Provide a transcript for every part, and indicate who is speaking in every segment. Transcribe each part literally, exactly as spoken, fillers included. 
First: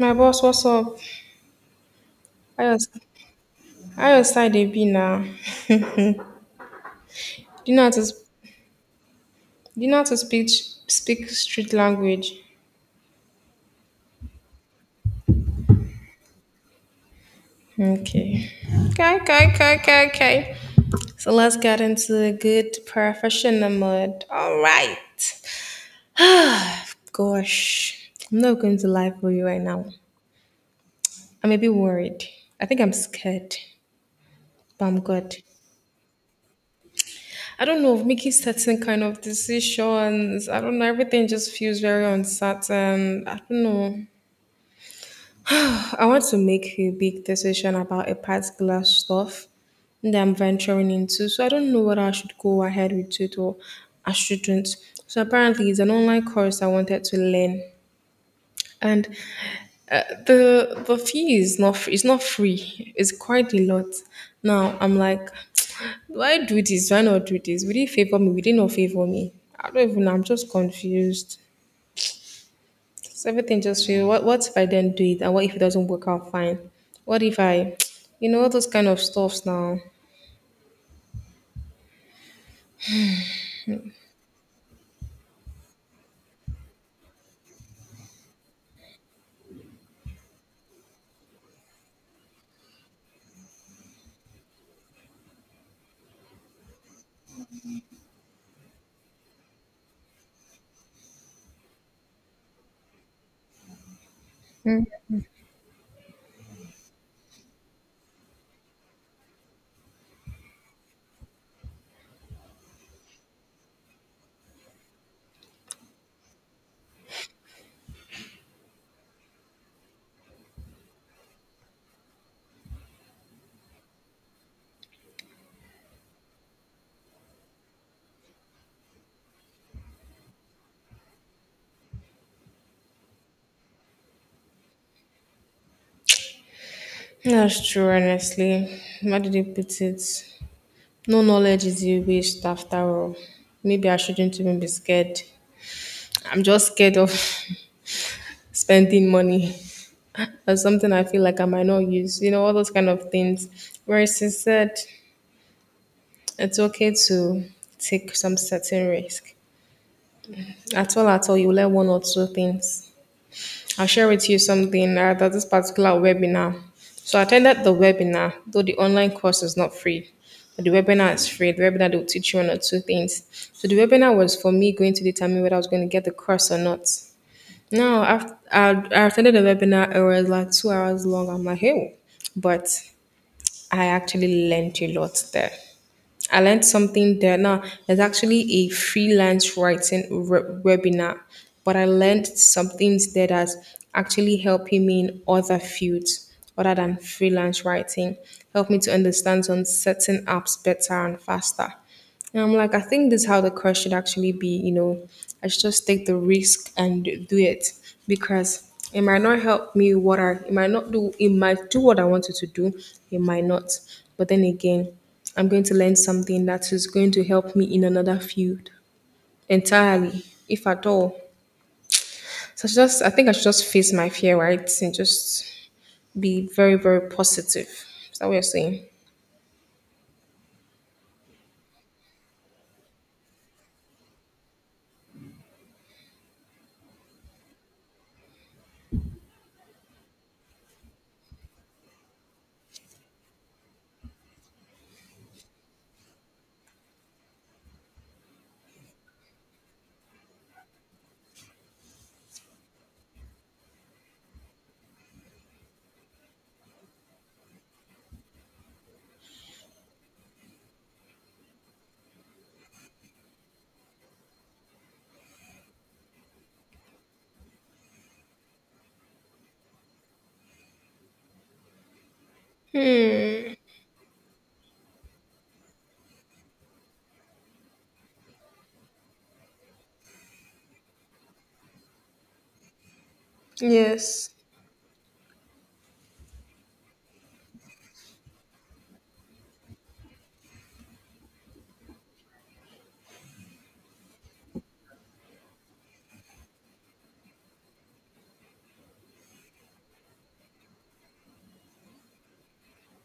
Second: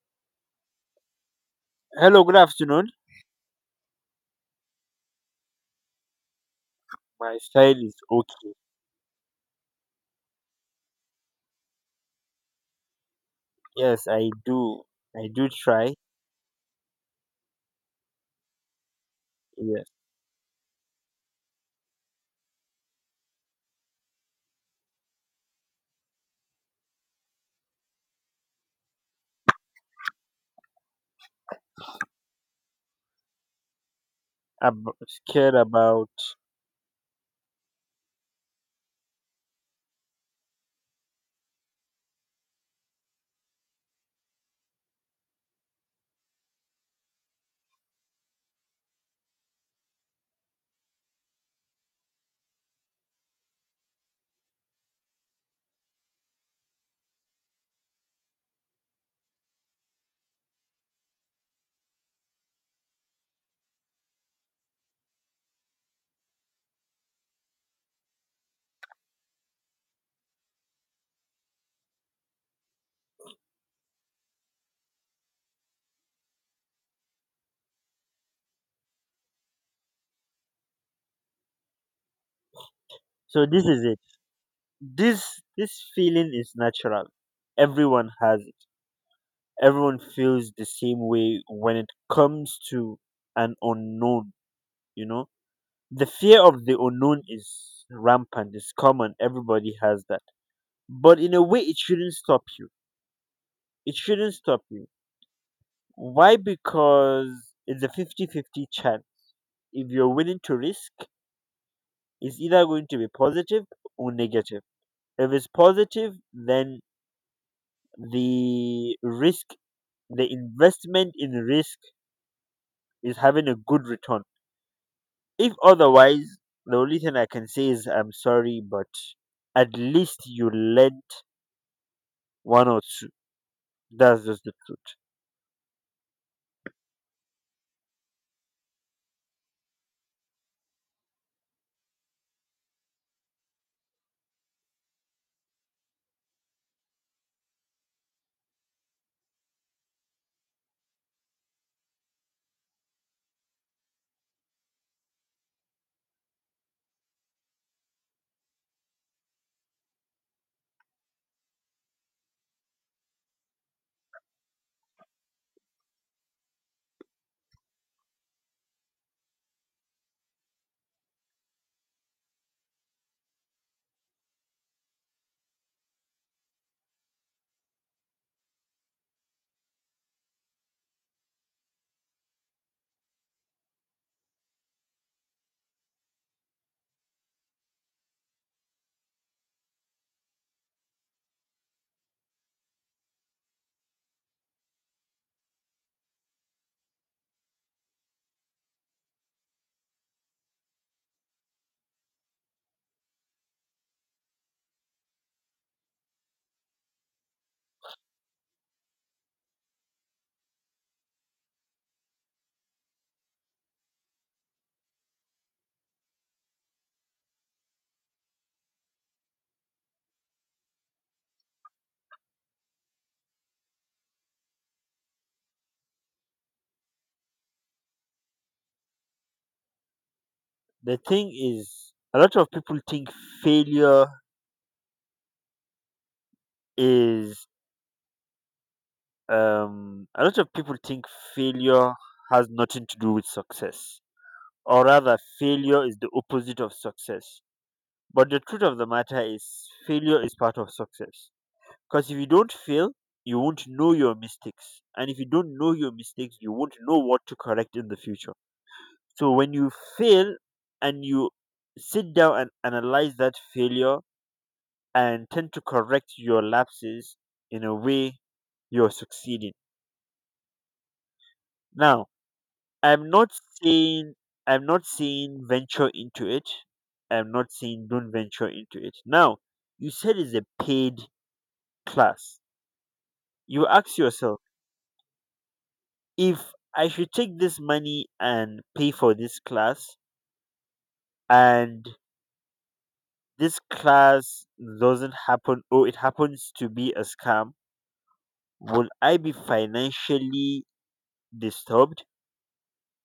Speaker 1: My boss, what's up?
Speaker 2: Hello, good
Speaker 1: How your,
Speaker 2: afternoon.
Speaker 1: how your side they be now? Do
Speaker 2: My
Speaker 1: you know
Speaker 2: style
Speaker 1: how
Speaker 2: is
Speaker 1: to, sp-
Speaker 2: okay.
Speaker 1: do you know how to speak, speak street language?
Speaker 2: Yes, I do. I do try.
Speaker 1: Okay. Okay, okay, okay,
Speaker 2: Yes,
Speaker 1: okay, okay. So let's get into the good professional mode. All right. Gosh, I'm not going to lie for you right now. I'm a bit worried. I think I'm scared, but
Speaker 2: I'm
Speaker 1: I'm good.
Speaker 2: scared about.
Speaker 1: I don't know, making certain kind of decisions. I don't know. Everything just feels very uncertain. I don't know. I want to make a big decision about a particular stuff that I'm venturing into. So I don't know whether I should go ahead with it or I shouldn't. So apparently, it's an online course I wanted to learn, and uh, the the fee is not free. It's not free. It's quite a lot. Now I'm like, do I do this? Do I not do this? Will it favor me? Will it not favor me? I don't even know. I'm just confused. So everything just feel, what what if I didn't do it and what if it doesn't work out fine? What if I you know all those kind of stuffs now?
Speaker 2: So this is it. This this feeling is natural. Everyone has it. Everyone feels the same way when it comes to an unknown. You know, the fear of the unknown is rampant. It's common. Everybody has that. But in a way, it shouldn't stop you. It shouldn't stop you. Why? Because it's a fifty-fifty chance if you're willing to risk is either going to be positive or negative. If it's positive, then the risk, the investment in risk is having a good return. If otherwise, the only thing I can say is I'm sorry, but at least you lent one or two. That's just the truth.
Speaker 1: That's true, honestly. How did you put it? No knowledge is a waste after all. Maybe I shouldn't even be scared. I'm just scared of spending money or something I feel like I might not use, you know, all those kind of things. Whereas he said it's okay to take some certain risk. At all, at all, you learn one or two things. I'll share with you something, uh, that this particular webinar. So I attended the webinar, though the online course is not free. But the webinar is free. The webinar they will teach you one or two things. So the webinar was for me going to determine whether I was going to get the course or not. Now, after I, I attended the webinar, it was like two hours long. I'm like, hey, but I actually learned a lot there. I learned something there. Now, there's actually a freelance writing re- webinar, but I learned some things there that's actually helping me in other fields other than freelance writing. Helped me to understand some certain apps better and faster. And I'm like, I think this is how the course should actually be. You know, I should just take the risk and do it because it might not help me. What I it might not do, it might do what I wanted to do. It might not. But then again, I'm going to learn something that is going to help me in another field entirely, if at all. So I should just, I think I should just face my fear, right, and just be very, very positive. Is that what you're saying?
Speaker 2: The thing is, a lot of people think failure is, um, a lot of people think failure has nothing to do with success. Or rather, failure is the opposite of success. But the truth of the matter is, failure is part of success. Because if you don't fail, you won't know your mistakes. And if you don't know your mistakes, you won't know what to correct in the future. So when you fail and you sit down and analyze that failure and tend to correct your lapses in a way, you're succeeding. Now, I'm not
Speaker 1: Hmm.
Speaker 2: saying I'm not saying venture into it. I'm not saying don't venture into it. Now, you said it's a paid class. You ask
Speaker 1: Yes,
Speaker 2: yourself if I should take this money and pay for this class and this class doesn't happen or it happens to be a scam, will I be financially disturbed?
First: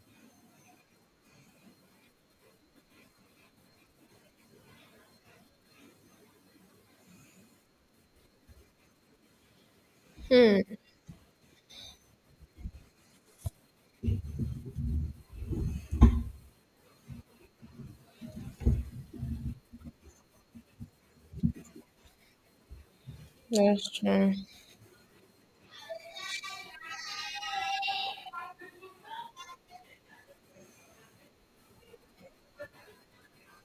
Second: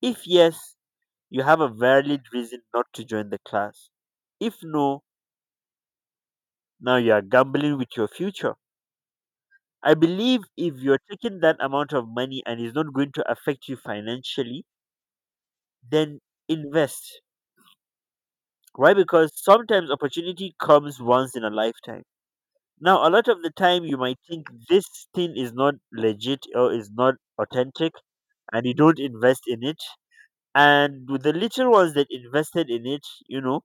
Speaker 2: If yes, you have a valid reason not to join the class. If no, now you are gambling with your future. I believe if you're taking that amount of money and it's not going to affect you financially, then invest. Why? Because sometimes opportunity comes once in a lifetime. Now, a lot of the time,
Speaker 1: that's
Speaker 2: you might
Speaker 1: true.
Speaker 2: think this thing is not legit or is not authentic, and you don't invest in it. And with the little ones that invested in it, you know,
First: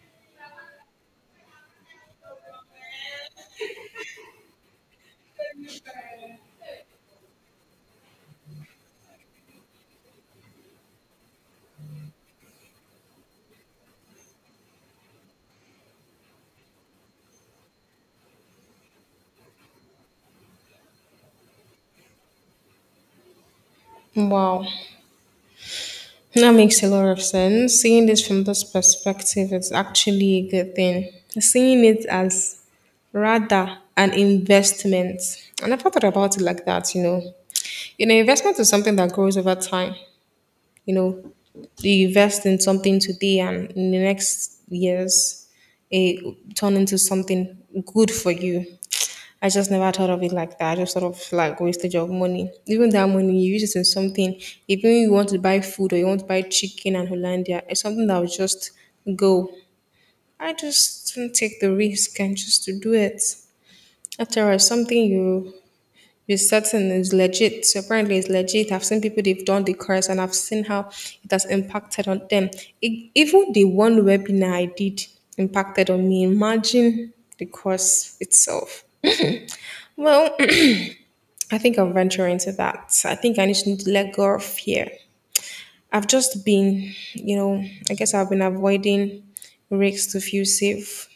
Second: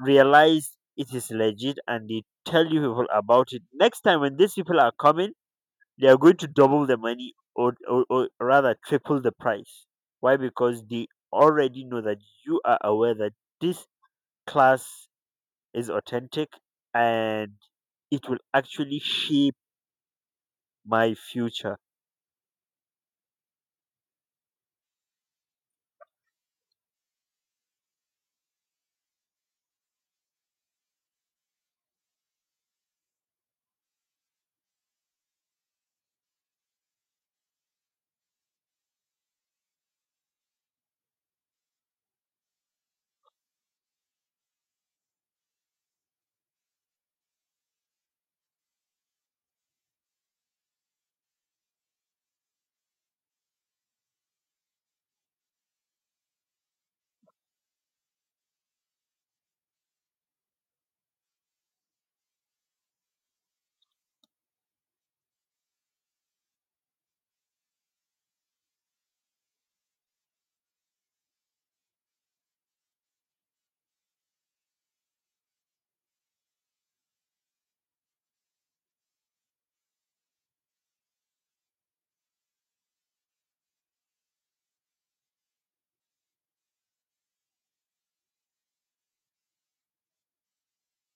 Speaker 2: realize it is legit and they tell you people about it. Next time, when these people are coming, they are going to double the money or, or, or rather triple the price. Why? Because they already know that you are aware that this class is authentic and it will actually shape my future.
Speaker 1: Wow. That makes a lot of sense. Seeing this from this perspective is actually a good thing. Seeing it as rather an investment. I never thought about it like that, you know. You know, investment is something that grows over time, you know, you invest in something today and in the next years it turn into something good for you. I just never thought of it like that. I just sort of like wastage of money, even that money you use it in something, even you want to buy food or you want to buy chicken and hollandia, it's something that will just go. I just didn't take the risk and just to do it. After all, it's something you, it's certain, it's legit. So apparently it's legit. I've seen people they've done the course and I've seen how it has impacted on them. E- even the one webinar I did impacted on me. Imagine the course itself. Well, I think I'll venture into that. I think I just need to let go of fear. I've just been, you know, I guess I've been avoiding risks to feel safe.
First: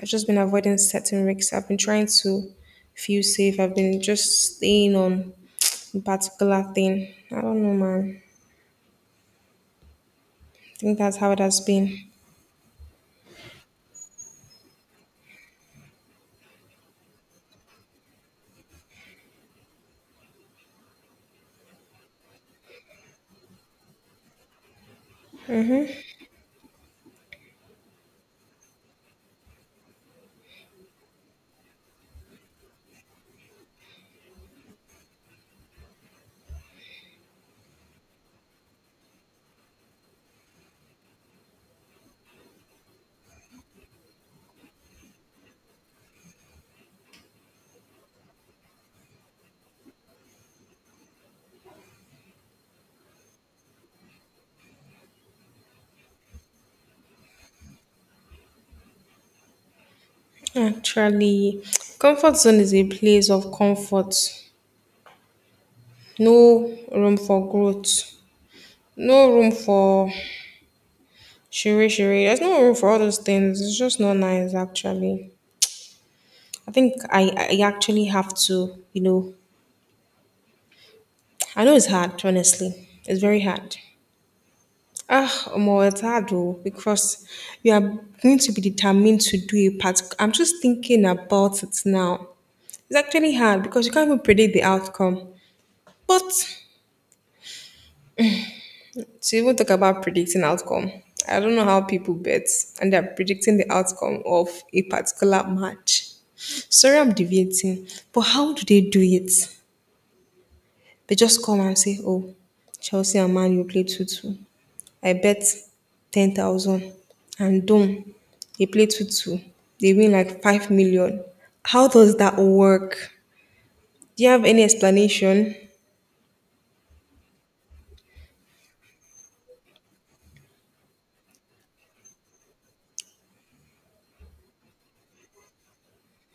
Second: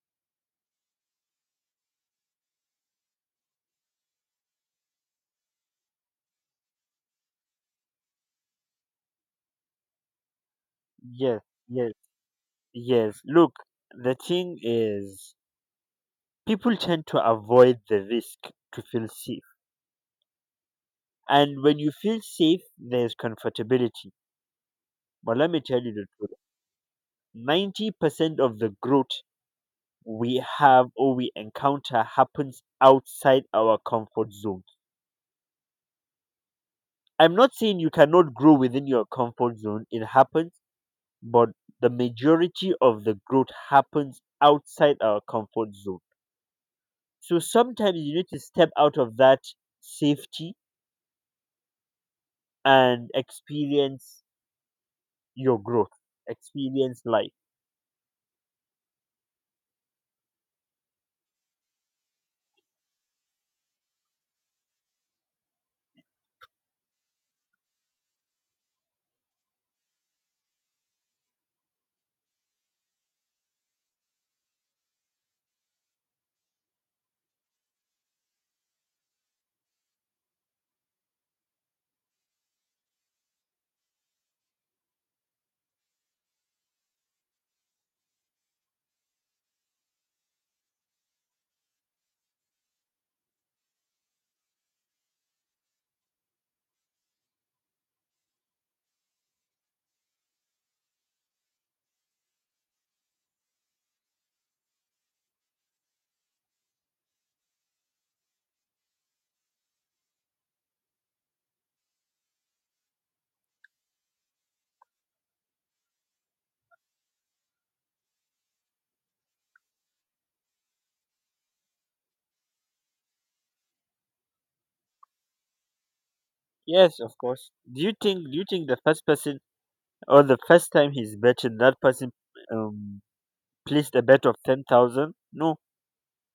Speaker 1: I've just been avoiding certain risks. I've been trying to feel safe. I've been just staying on a particular thing. I don't know, man. I think that's how it
Speaker 2: Yes,
Speaker 1: has
Speaker 2: yes,
Speaker 1: been.
Speaker 2: yes. Look, the thing is, people tend to avoid the risk to feel safe. And when you feel safe, there's comfortability. But let me tell you the truth, ninety percent of the growth we have or we encounter happens outside our comfort zone. I'm not saying you cannot grow within your comfort zone, it happens, but the majority of the growth happens outside our comfort zone. So sometimes you need to step out of that safety and experience your growth, experience life.
Speaker 1: Actually, comfort zone is a place of comfort. No room for growth. No room for shiri shiri. There's no room for all those things. It's just not nice, actually. I think I, I actually have to, you know, I know it's hard, honestly. It's very hard. Ah, Omo, it's hard though, because you are going to be determined to do a part. I'm just thinking about it now. It's actually hard because you can't even predict the outcome. But to even talk about predicting outcome, I don't know how people bet and they're predicting the outcome of a particular match. Sorry, I'm deviating, but how do they do it? They just come and say, "Oh, Chelsea and Man you play two two. I bet ten thousand." And boom, they play two two. They win like five million. How does that work? Do you have any explanation?
Speaker 2: Yes, of course. Do you think do you think the first person or the first time he's betting, that person um placed a bet of ten thousand? No,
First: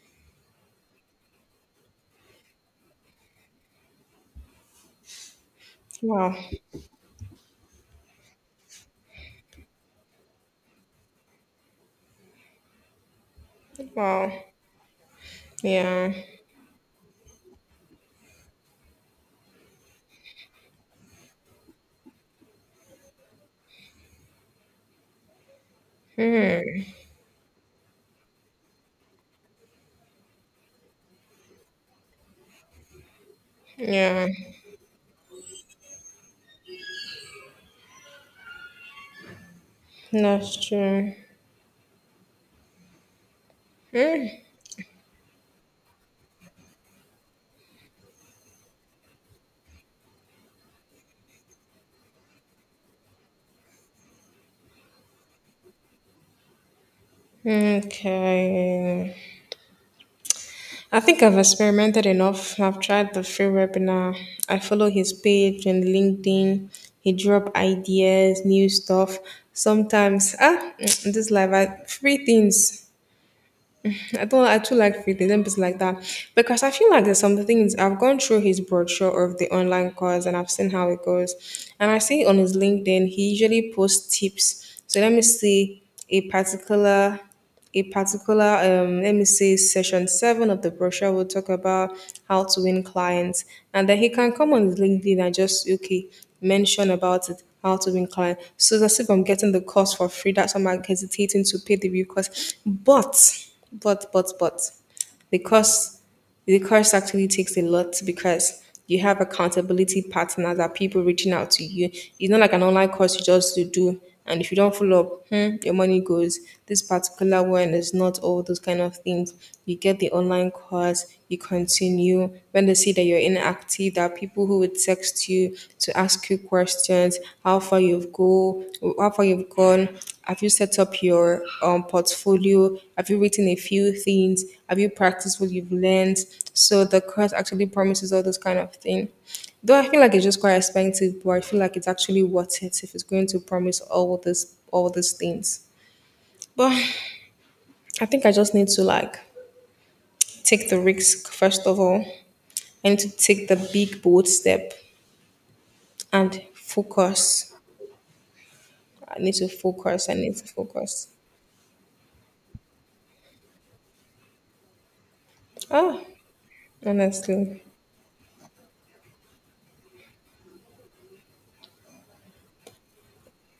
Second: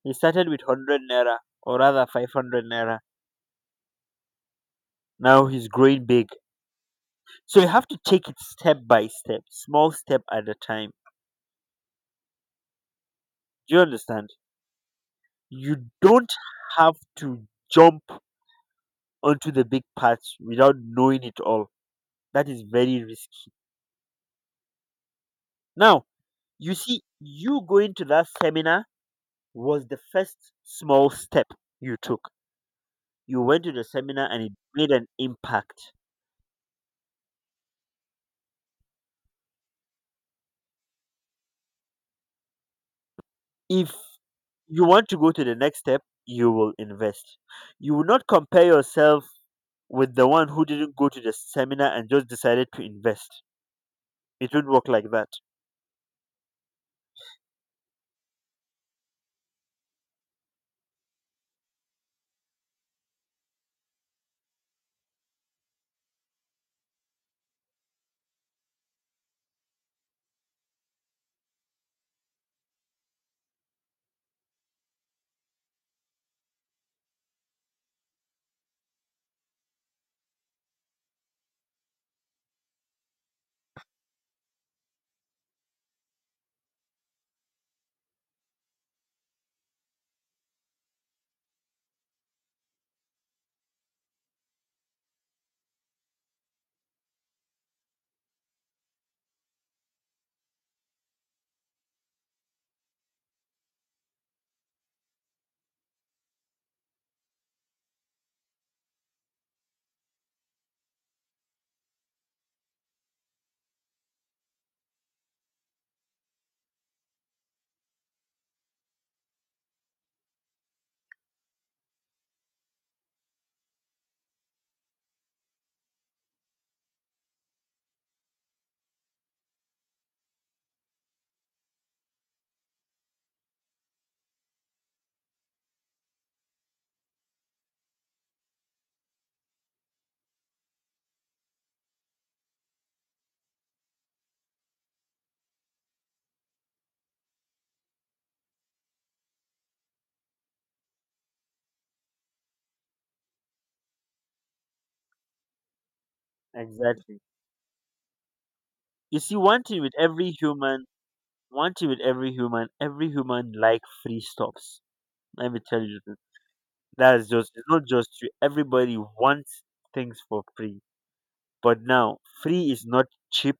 Speaker 2: he started with one hundred naira or rather five hundred naira. Now he's growing big.
Speaker 1: Wow.
Speaker 2: So you have to take it step by step, small step at a time. Do you
Speaker 1: Wow.
Speaker 2: understand? You
Speaker 1: Yeah.
Speaker 2: don't have to jump onto the big path without knowing it all. That is very risky. Now, you see, you going to that seminar was the first small step you took. You went to the
Speaker 1: Yeah.
Speaker 2: seminar and it made an impact.
Speaker 1: That's true.
Speaker 2: If you want to go to the next step, you will invest. You will not compare yourself with the one who didn't go to the seminar and just decided to invest. It won't work like that.
Speaker 1: Okay. I think I've experimented enough. I've tried the free webinar. I follow his page on LinkedIn. He drop ideas, new stuff. Sometimes, ah, this life, I, free things. I don't I too like free things and things like that because I feel like there's some things. I've gone through his brochure of the online course and I've seen how it goes, and I see on his LinkedIn he usually posts tips. So let me see, a particular, a particular um, let me see, session seven of the brochure will talk about how to win clients, and then he can come on his LinkedIn and just okay mention about it, how to win clients. So it's as if I'm getting the course for free. That's why I'm like, hesitating to pay the bill cost. But but but but the course the course actually takes a lot because you have accountability partners, that people reaching out to you. It's not like an online course you just to do and if you don't follow up, hmm, your money goes. This particular one is not all those kind of things. You get the online course, you continue. When they see that you're inactive, there are people who would text you to ask you questions, how far you've go, how far you've gone. Have you set up your um, portfolio? Have you written a few things? Have you practiced what you've learned? So the course actually promises all those kind of things. Though I feel like it's just quite expensive, but I feel like it's actually worth it if it's going to promise all this all these things. But I think I just need to like take the risk first of all. I need to take the big bold step and
Speaker 2: Exactly.
Speaker 1: focus. I
Speaker 2: You
Speaker 1: need
Speaker 2: see,
Speaker 1: to
Speaker 2: one thing with
Speaker 1: focus. I
Speaker 2: every
Speaker 1: need to
Speaker 2: human,
Speaker 1: focus.
Speaker 2: one thing with every human, every human like free stops. Let me tell
Speaker 1: Ah,
Speaker 2: you, the truth. That's just,
Speaker 1: honestly,
Speaker 2: it's not just you. Everybody wants things for free, but now free is not cheap.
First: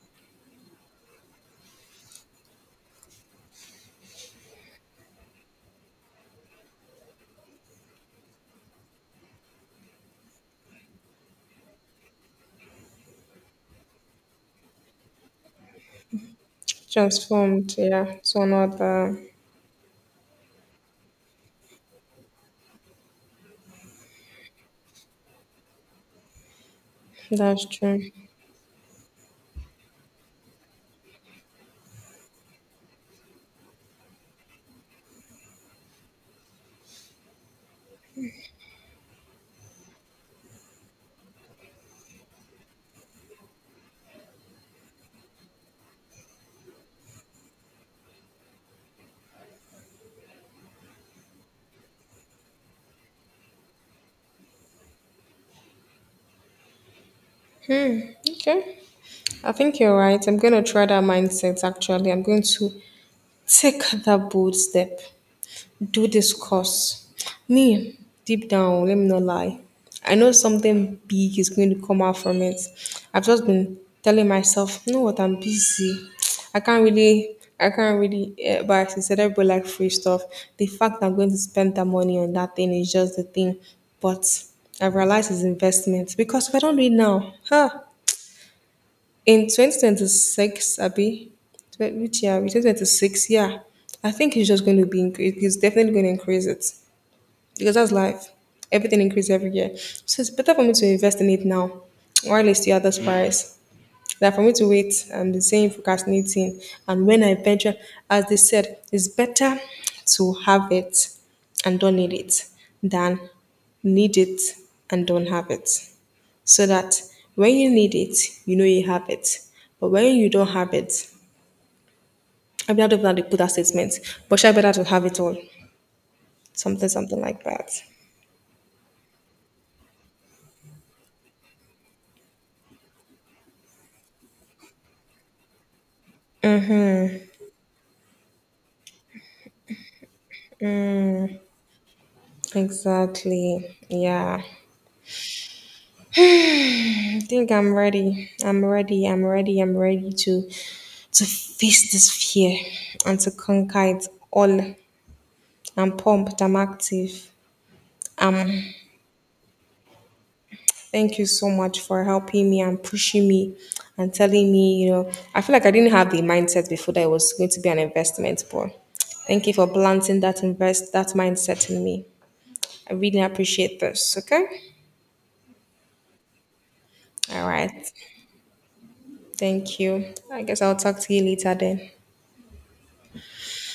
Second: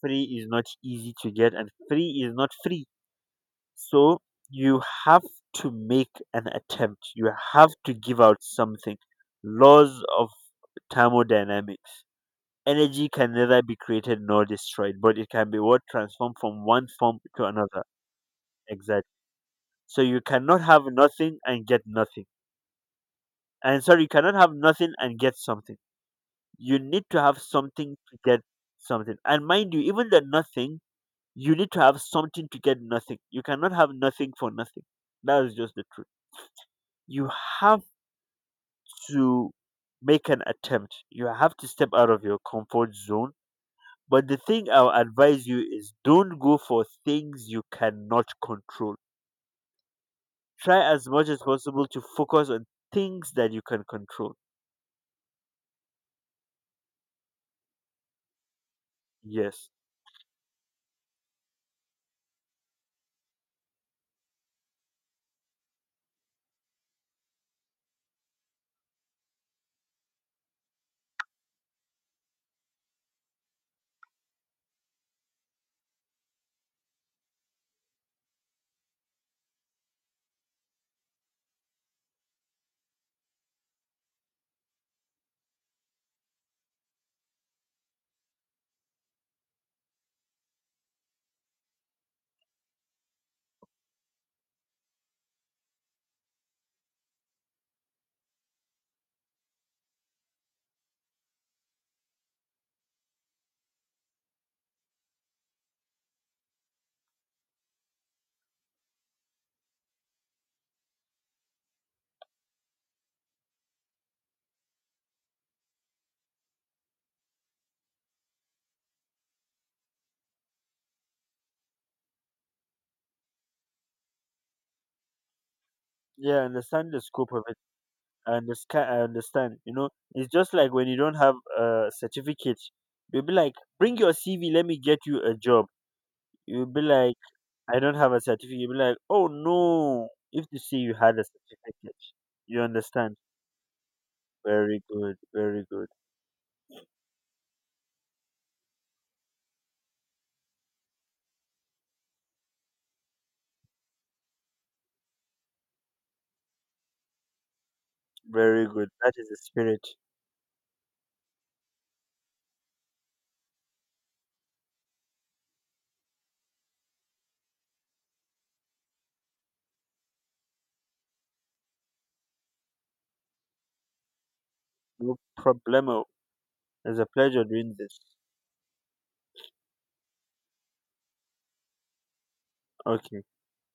Speaker 2: Free is not easy to get, and free is not free. So you have to make an attempt. You have to give out something. Laws of thermodynamics. Energy can neither be created nor destroyed, but it can be what transformed from one form to
Speaker 1: transformed.
Speaker 2: another.
Speaker 1: Yeah, so not
Speaker 2: Exactly.
Speaker 1: that.
Speaker 2: So you cannot have nothing and get nothing. And sorry, you cannot have nothing and get something. You need to have
Speaker 1: That's
Speaker 2: something
Speaker 1: true.
Speaker 2: to get something. And mind you, even the nothing, you need to have something to get nothing. You cannot have nothing for nothing. That is just the truth. You have to make an attempt. You have to step out of your comfort zone. But the thing I'll advise you is don't go for things you cannot control. Try as much as possible to focus on things that you can control.
Speaker 1: Okay, I
Speaker 2: Yes.
Speaker 1: think you're right. I'm gonna try that mindset. Actually, I'm going to take that bold step, do this course. Me, deep down, let me not lie. I know something big is going to come out from it. I've just been telling myself, you know what, I'm busy. I can't really, I can't really, eh, but I said everybody like free stuff. The fact I'm going to spend that money on that thing is just the thing. But I realize it's investment, because if I don't do it now, huh? In twenty twenty-six, Abby, tw- which year? twenty twenty-six, yeah. I think it's just going to be, incre- it's definitely going to increase it because that's life. Everything increases every year. So it's better for me to invest in it now while it's still at this price than for me to wait and be saying procrastinating. And when I venture, as they said, it's better to have it and don't need it than need it and don't have it. So that when you need it, you know you have it. But when you don't have it, I mean, I don't know how to put that statement, but sure better to have it all.
Speaker 2: Yeah, I
Speaker 1: Something,
Speaker 2: understand the
Speaker 1: something
Speaker 2: scope
Speaker 1: like
Speaker 2: of it.
Speaker 1: that.
Speaker 2: I understand. I understand. You know, it's just like when you don't have a certificate, you'll be like, bring your C V, let me get you a job. You'll be like, I don't have a certificate. You'll be like, oh no, if they see you had a certificate, you understand.
Speaker 1: Exactly. Yeah.
Speaker 2: Very good, very good,
Speaker 1: I think I'm ready. I'm ready. I'm ready. I'm ready to to face this fear and to conquer it all. I'm pumped. I'm active. Um
Speaker 2: very good. That is the spirit.
Speaker 1: Thank you so much for helping me and pushing me and telling me, you know, I feel like I didn't have the mindset before that it was going to be an investment, but thank you for planting that invest that mindset in me. I really appreciate this, okay?
Speaker 2: No problemo. It's a pleasure
Speaker 1: All right.
Speaker 2: doing this.
Speaker 1: Thank you. I guess I'll talk to you later then.
Speaker 2: Okay.